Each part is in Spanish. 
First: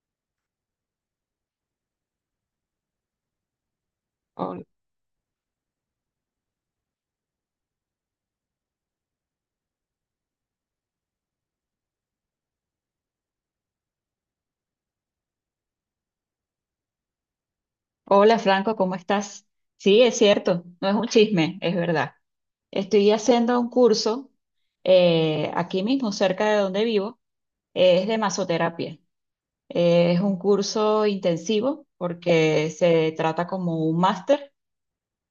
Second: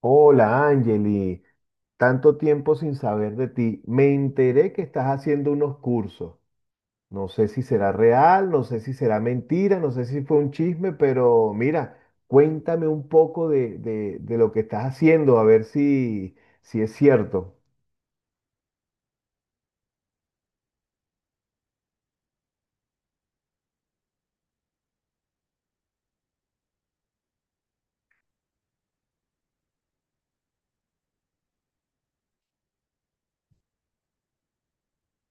Hola, Angeli. Tanto tiempo sin saber de ti. Me Hol- enteré que estás haciendo unos cursos. No sé si será real, no sé si será mentira, no sé si fue un chisme, pero mira, cuéntame un poco de lo que estás haciendo, a ver si, si es cierto. Hola Franco, ¿cómo estás? Sí, es cierto, no es un chisme, es verdad. Estoy haciendo un curso aquí mismo, cerca de donde vivo, es de masoterapia. Es un curso intensivo porque se trata como un máster,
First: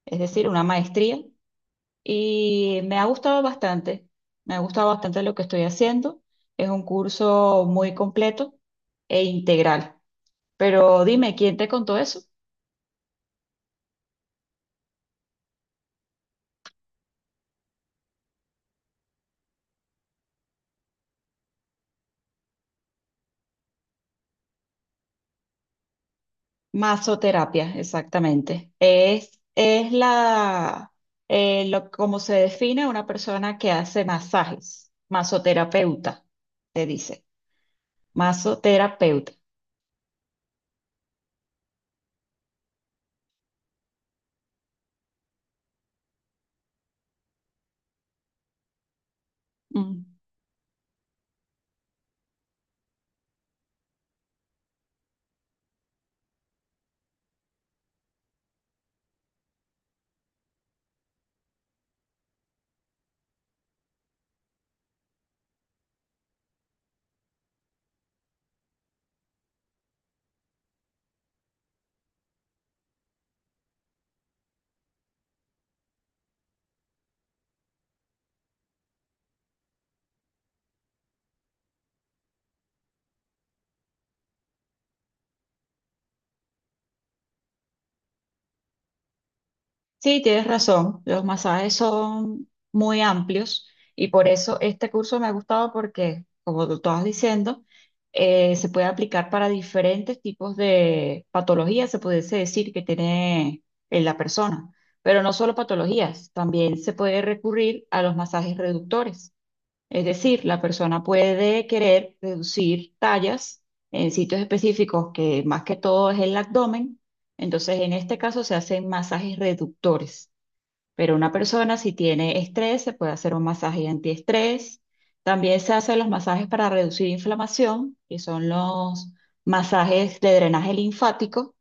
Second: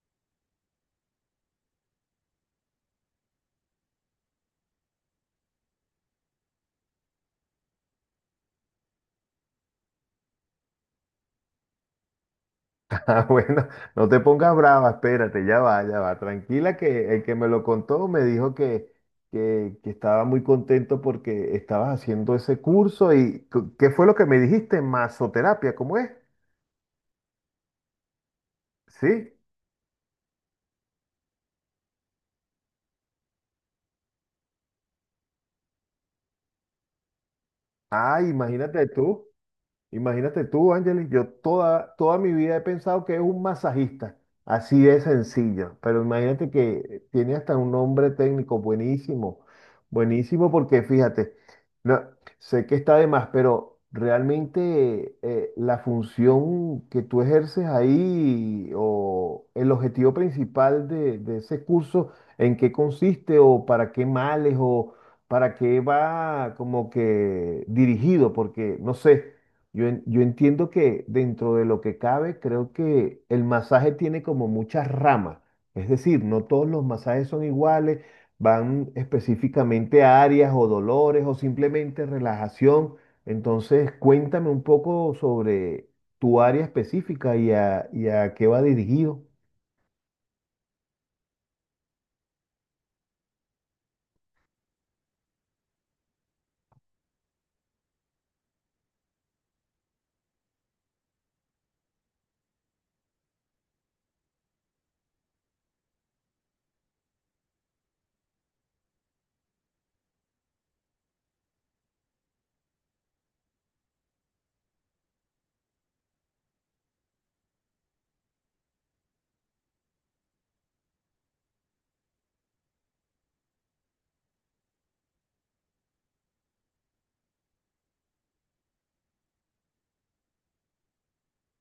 es decir, una maestría, y me ha gustado bastante, me ha gustado bastante lo que estoy haciendo. Es un curso muy completo e integral. Pero dime, ¿quién te contó eso? Ah, bueno, no te pongas brava, espérate, ya va, tranquila que el que me lo contó me dijo que estaba muy contento porque estabas haciendo ese curso. ¿Y ¿qué fue lo que me dijiste? Masoterapia, ¿cómo es? Masoterapia, exactamente. Sí. Es la, como se define una persona que hace masajes. Masoterapeuta, se dice. Ah, imagínate tú. Masoterapeuta. Imagínate tú, Ángeles, yo toda mi vida he pensado que es un masajista, así de sencillo, pero imagínate que tiene hasta un nombre técnico buenísimo, Mm. buenísimo porque fíjate, no, sé que está de más, pero realmente la función que tú ejerces ahí o el objetivo principal de ese curso, ¿en qué consiste o para qué males o para qué va como que dirigido? Porque no sé. Yo entiendo que dentro de lo que cabe, creo que el masaje tiene como muchas ramas. Es decir, no todos los masajes son iguales, van específicamente a áreas o dolores o simplemente relajación. Entonces, cuéntame un poco sobre tu área específica y a qué va dirigido. Sí, tienes razón. Los masajes son muy amplios y por eso este curso me ha gustado porque, como tú estabas diciendo, se puede aplicar para diferentes tipos de patologías, se pudiese decir, que tiene la persona. Pero no solo patologías, también se puede recurrir a los masajes reductores. Es decir, la persona puede querer reducir tallas en sitios específicos que más que todo es el abdomen. Entonces, en este caso se hacen masajes reductores. Pero una persona si tiene estrés, se puede hacer un masaje antiestrés. También se hacen los masajes para reducir inflamación, que son los masajes de drenaje linfático.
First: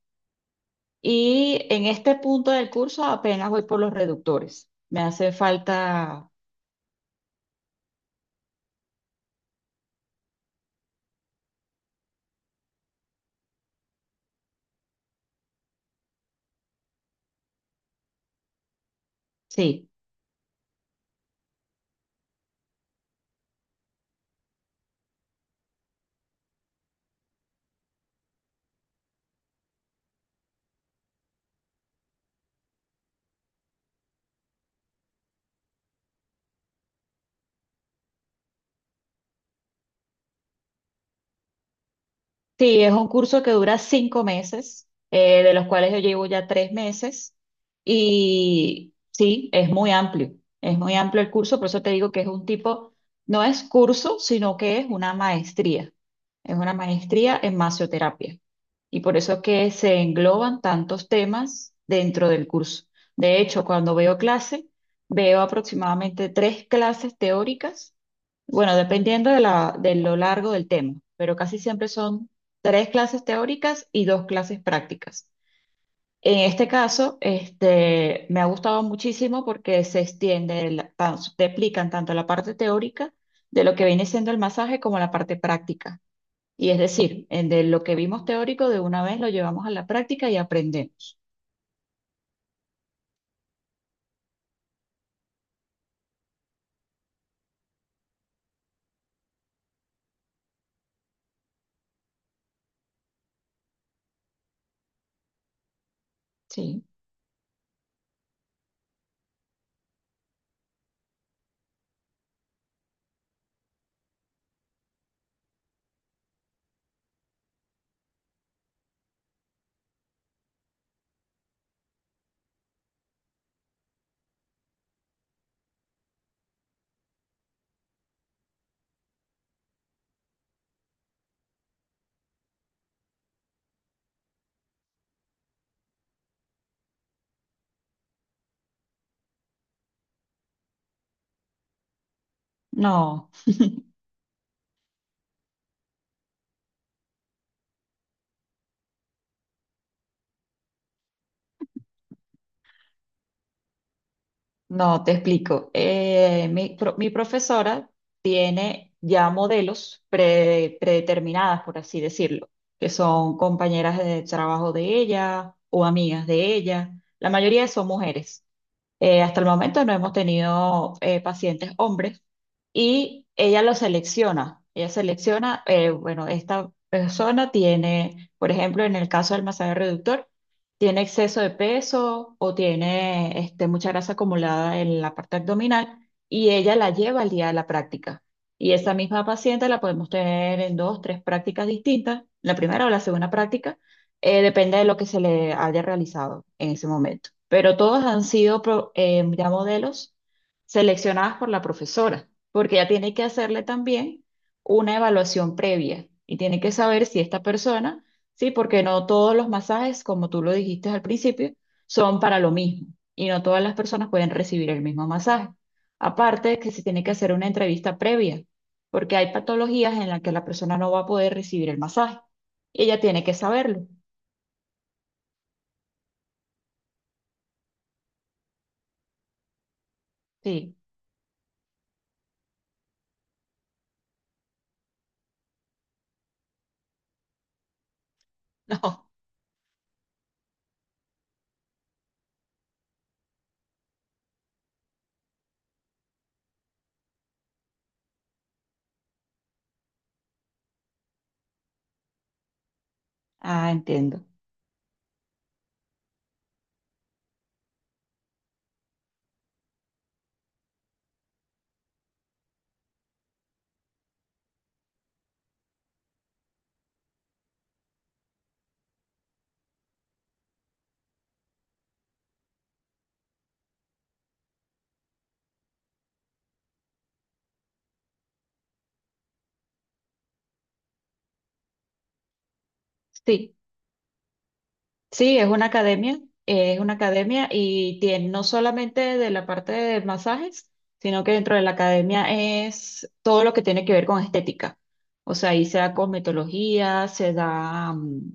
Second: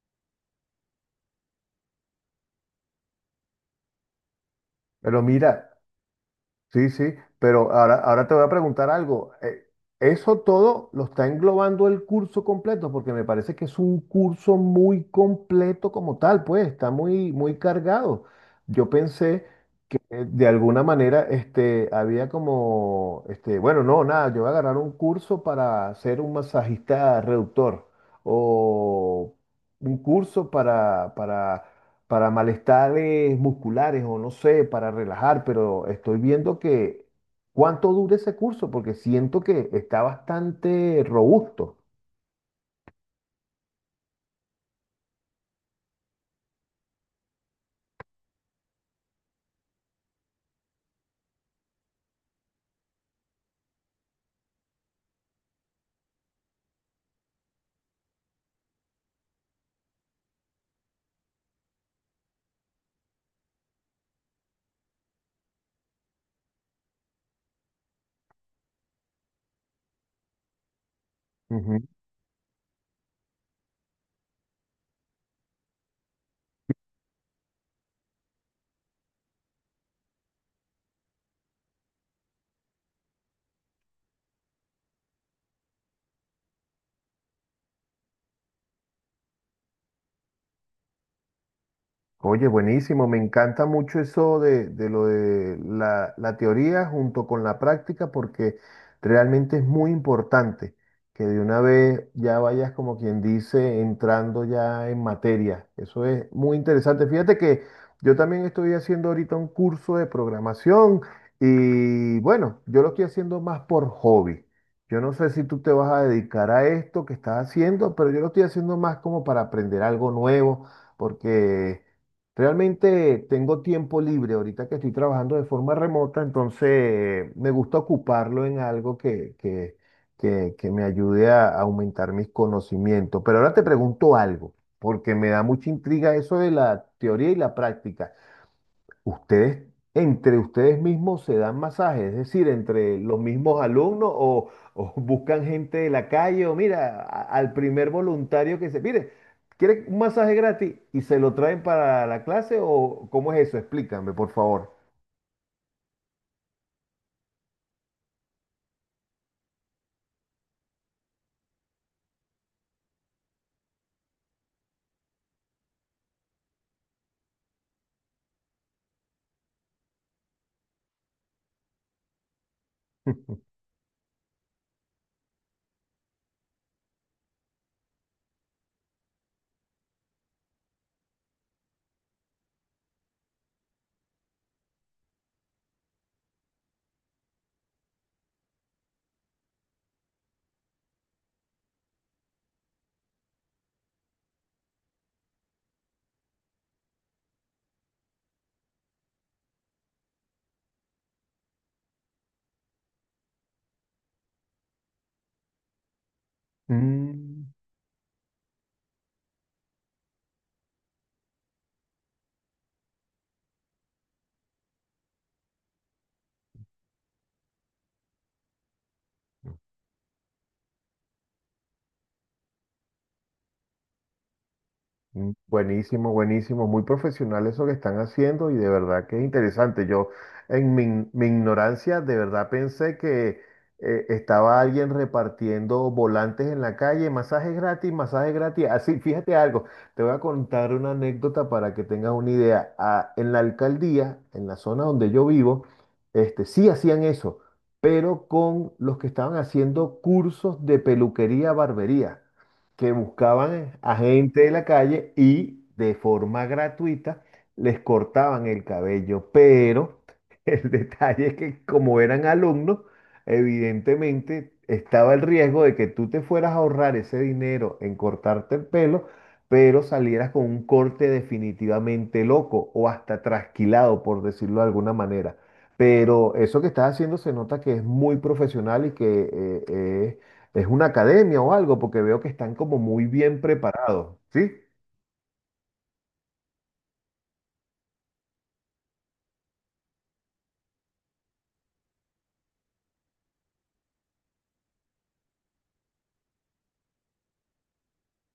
Y en este punto del curso apenas voy por los reductores. Me Pero hace mira, falta, sí, sí, pero ahora te voy a preguntar algo. ¿Eso todo lo está englobando el curso completo? Porque me parece que es un curso muy completo como tal, pues está muy, muy cargado. Yo pensé sí. De alguna manera, este, había como, este, bueno, no, nada, yo voy a agarrar un curso para ser un masajista reductor o un curso para malestares musculares o no sé, para relajar, pero estoy viendo que cuánto dura ese curso porque siento que está bastante robusto. Sí, es un curso que dura cinco meses, de los cuales yo llevo ya tres meses. Y sí, es muy amplio el curso, por eso te digo que es un tipo, no es curso, sino que es una maestría. Es una maestría en masoterapia. Y por eso es que se engloban tantos temas dentro del curso. De hecho, cuando veo clase, veo aproximadamente tres clases teóricas. Bueno, dependiendo de lo largo del tema, pero casi siempre son tres clases teóricas y dos clases prácticas. En este caso, me ha gustado muchísimo porque se extiende, te explican tanto la parte teórica de lo que viene siendo el masaje como la parte práctica. Y es decir, en de lo que vimos teórico de una vez lo llevamos a la práctica y aprendemos. Oye, buenísimo, me encanta mucho eso de lo de la teoría junto con la práctica porque realmente es muy importante que de una vez ya vayas como quien dice entrando ya en materia. Eso es muy Sí, interesante. Fíjate que yo también estoy haciendo ahorita un curso de programación y bueno, yo lo estoy haciendo más por hobby. Yo no sé si tú te vas a dedicar a esto que estás haciendo, pero yo lo estoy haciendo más como para aprender algo nuevo porque... Realmente tengo tiempo libre ahorita que estoy trabajando de forma remota, entonces me gusta ocuparlo en algo que me ayude a aumentar mis conocimientos. Pero ahora te pregunto algo, porque me da mucha intriga eso de la teoría y la práctica. Ustedes, entre ustedes mismos se dan masajes, es decir, entre los no. mismos alumnos o buscan gente de la calle o mira, al primer voluntario que se, mire, ¿quiere un masaje gratis y se lo traen para la clase o cómo es eso? Explícame, por favor. No, te explico. Mi profesora tiene ya modelos predeterminadas, por así decirlo, que son compañeras de trabajo de ella o amigas de ella. La mayoría son mujeres. Hasta el momento no hemos tenido pacientes hombres y ella lo selecciona. Ella selecciona, bueno, esta persona tiene, por ejemplo, en el caso del masaje reductor, tiene exceso de peso o tiene mucha grasa acumulada en la parte abdominal y ella la lleva al día de la práctica. Y esa misma paciente la podemos tener en dos, tres prácticas distintas, la primera o la segunda práctica, depende de lo que se le haya realizado en ese momento pero todos han sido ya modelos seleccionados por la profesora, porque ella tiene que hacerle también una evaluación previa y tiene que saber si esta Mm. persona, sí, porque no todos los masajes, como tú lo dijiste al principio, son para lo mismo y no todas las personas pueden recibir el mismo masaje. Aparte de que se tiene que hacer una entrevista previa, porque hay patologías en las que la persona no va a poder recibir el masaje y ella tiene que saberlo. Mm, buenísimo, buenísimo, muy profesional eso que están haciendo y de verdad que es interesante. Yo en Sí, mi, in- Mi ignorancia de verdad pensé que estaba alguien repartiendo volantes en la calle, masajes gratis, masajes gratis. Así, no. fíjate algo, te voy a contar una anécdota para que tengas una idea. Ah, en la alcaldía, en la zona donde yo vivo, este, sí hacían eso, pero con los que estaban haciendo cursos de peluquería, barbería que Ah, buscaban a entiendo. gente de la calle y de forma gratuita les cortaban el cabello. Pero el detalle es que como eran alumnos, evidentemente estaba el riesgo de que tú te fueras a ahorrar ese dinero en cortarte el pelo, pero salieras con un corte definitivamente loco o hasta trasquilado, por decirlo de alguna manera. Pero eso que estás haciendo se nota que es muy profesional y que ¿es una academia o algo? Porque veo que están como muy bien Sí. preparados, ¿sí? Sí, es una academia y tiene no solamente de la parte de masajes, sino que dentro de la academia es todo lo que tiene que ver con estética. O sea, ahí se da cosmetología, se da mm,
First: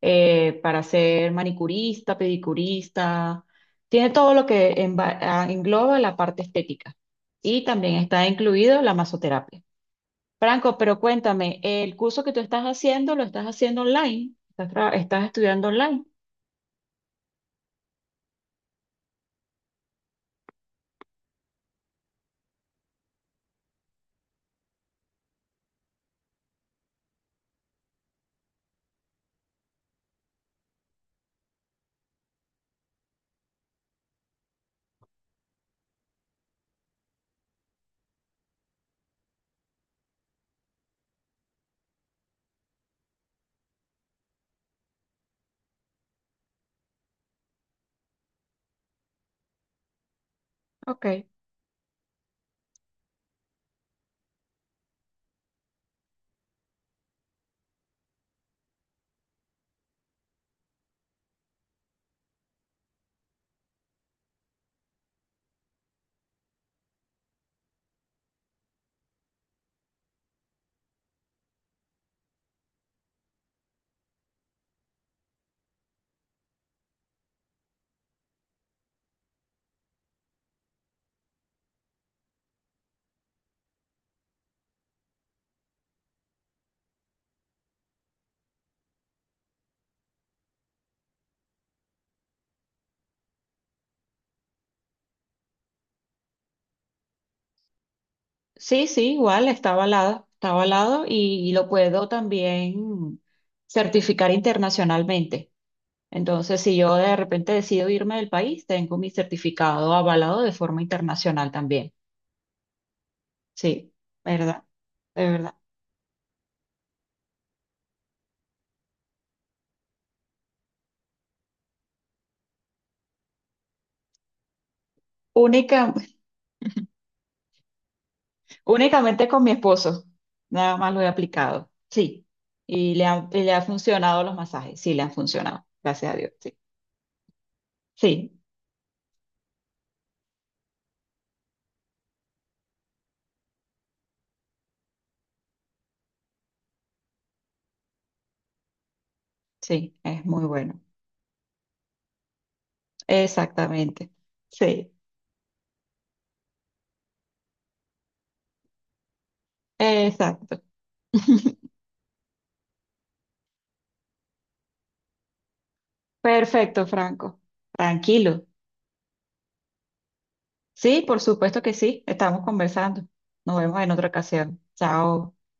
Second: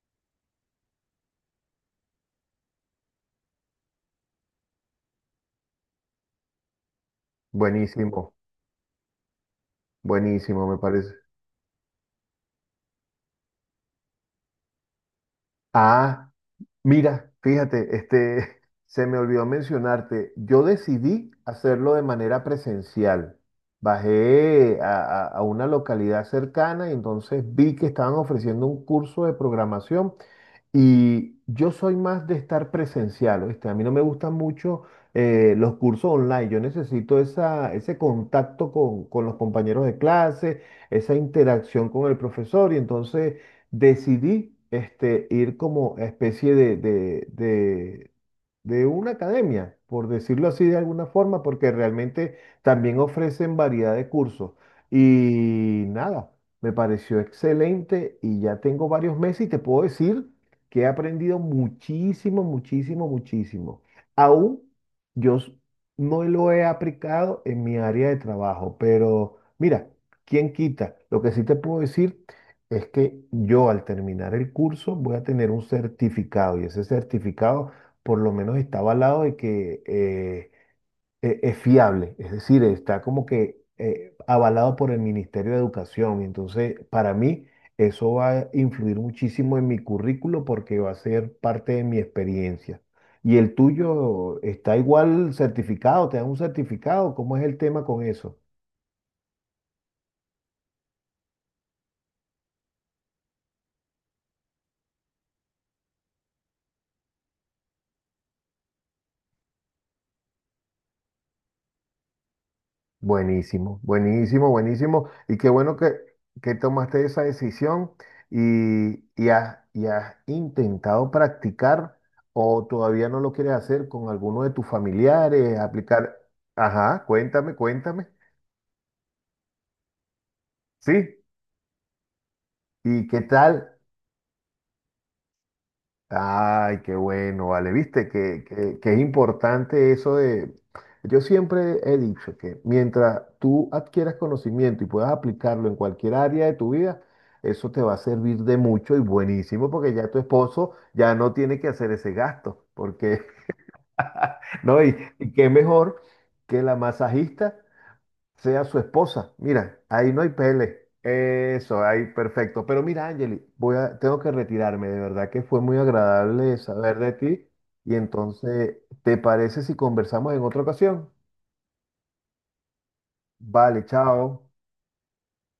eh, para ser manicurista, pedicurista, tiene todo lo que engloba la parte estética. Y también está Buenísimo, incluido la masoterapia. buenísimo, Franco, me pero parece. cuéntame, ¿el curso que tú estás haciendo lo estás haciendo online? ¿Estás estudiando online? Ah, mira, fíjate, este, se me olvidó mencionarte, yo decidí hacerlo de manera presencial. Bajé a una localidad cercana y entonces vi que estaban ofreciendo un curso de programación. Y yo soy más de estar presencial, ¿oíste? A mí no me gustan mucho los cursos online. Yo necesito esa, ese contacto con los compañeros de clase, esa interacción con el profesor. Y entonces decidí este, ir como especie de una academia, por decirlo así de alguna Ok. forma, porque realmente también ofrecen variedad de cursos. Y nada, me pareció excelente y ya tengo varios meses y te puedo decir que he aprendido muchísimo, muchísimo, muchísimo. Aún yo s- no lo he aplicado en mi área de trabajo, pero mira, ¿quién quita? Lo que sí te puedo decir es que yo al terminar el curso voy a tener un certificado y ese certificado por lo menos está avalado de que es fiable, es decir, está como que avalado por el Ministerio de Educación. Y entonces, para mí, eso va a influir muchísimo en mi currículo porque va a ser parte de mi experiencia. ¿Y el tuyo está igual certificado? ¿Te dan un certificado? ¿Cómo es el tema con eso? Sí, sí, igual, está avalado y lo puedo también certificar internacionalmente. Entonces, si yo de repente decido irme del país, tengo mi certificado avalado de forma internacional también. Buenísimo, Sí, buenísimo, ¿verdad? buenísimo. De Y qué verdad. bueno que tomaste esa decisión y, y has intentado practicar o todavía no lo quieres hacer con alguno de tus familiares, Única, aplicar. Ajá, cuéntame, cuéntame. únicamente con mi esposo, nada más Sí, lo he aplicado. Sí, ¿y qué y le ha tal? funcionado los masajes, sí, le han funcionado, gracias a Dios. Sí, Ay, qué bueno, vale. Viste sí, que es importante eso de... Yo siempre he dicho que mientras tú adquieras conocimiento y puedas aplicarlo en cualquier área de tu vida, eso te va a servir de mucho y buenísimo porque sí, ya tu es muy esposo bueno. ya no tiene que hacer ese gasto, porque, Exactamente. ¿no? Sí, Y qué mejor que la masajista sea su esposa. Mira, ahí no hay exacto. pele. Eso, ahí perfecto. Pero mira, Angeli, voy a, tengo que retirarme. De verdad que fue muy agradable Perfecto, saber de Franco. ti. Y Tranquilo. entonces, ¿te parece si conversamos en otra Sí, ocasión? por supuesto que sí. Estamos conversando. Nos vemos Vale, en otra chao. ocasión. Chao.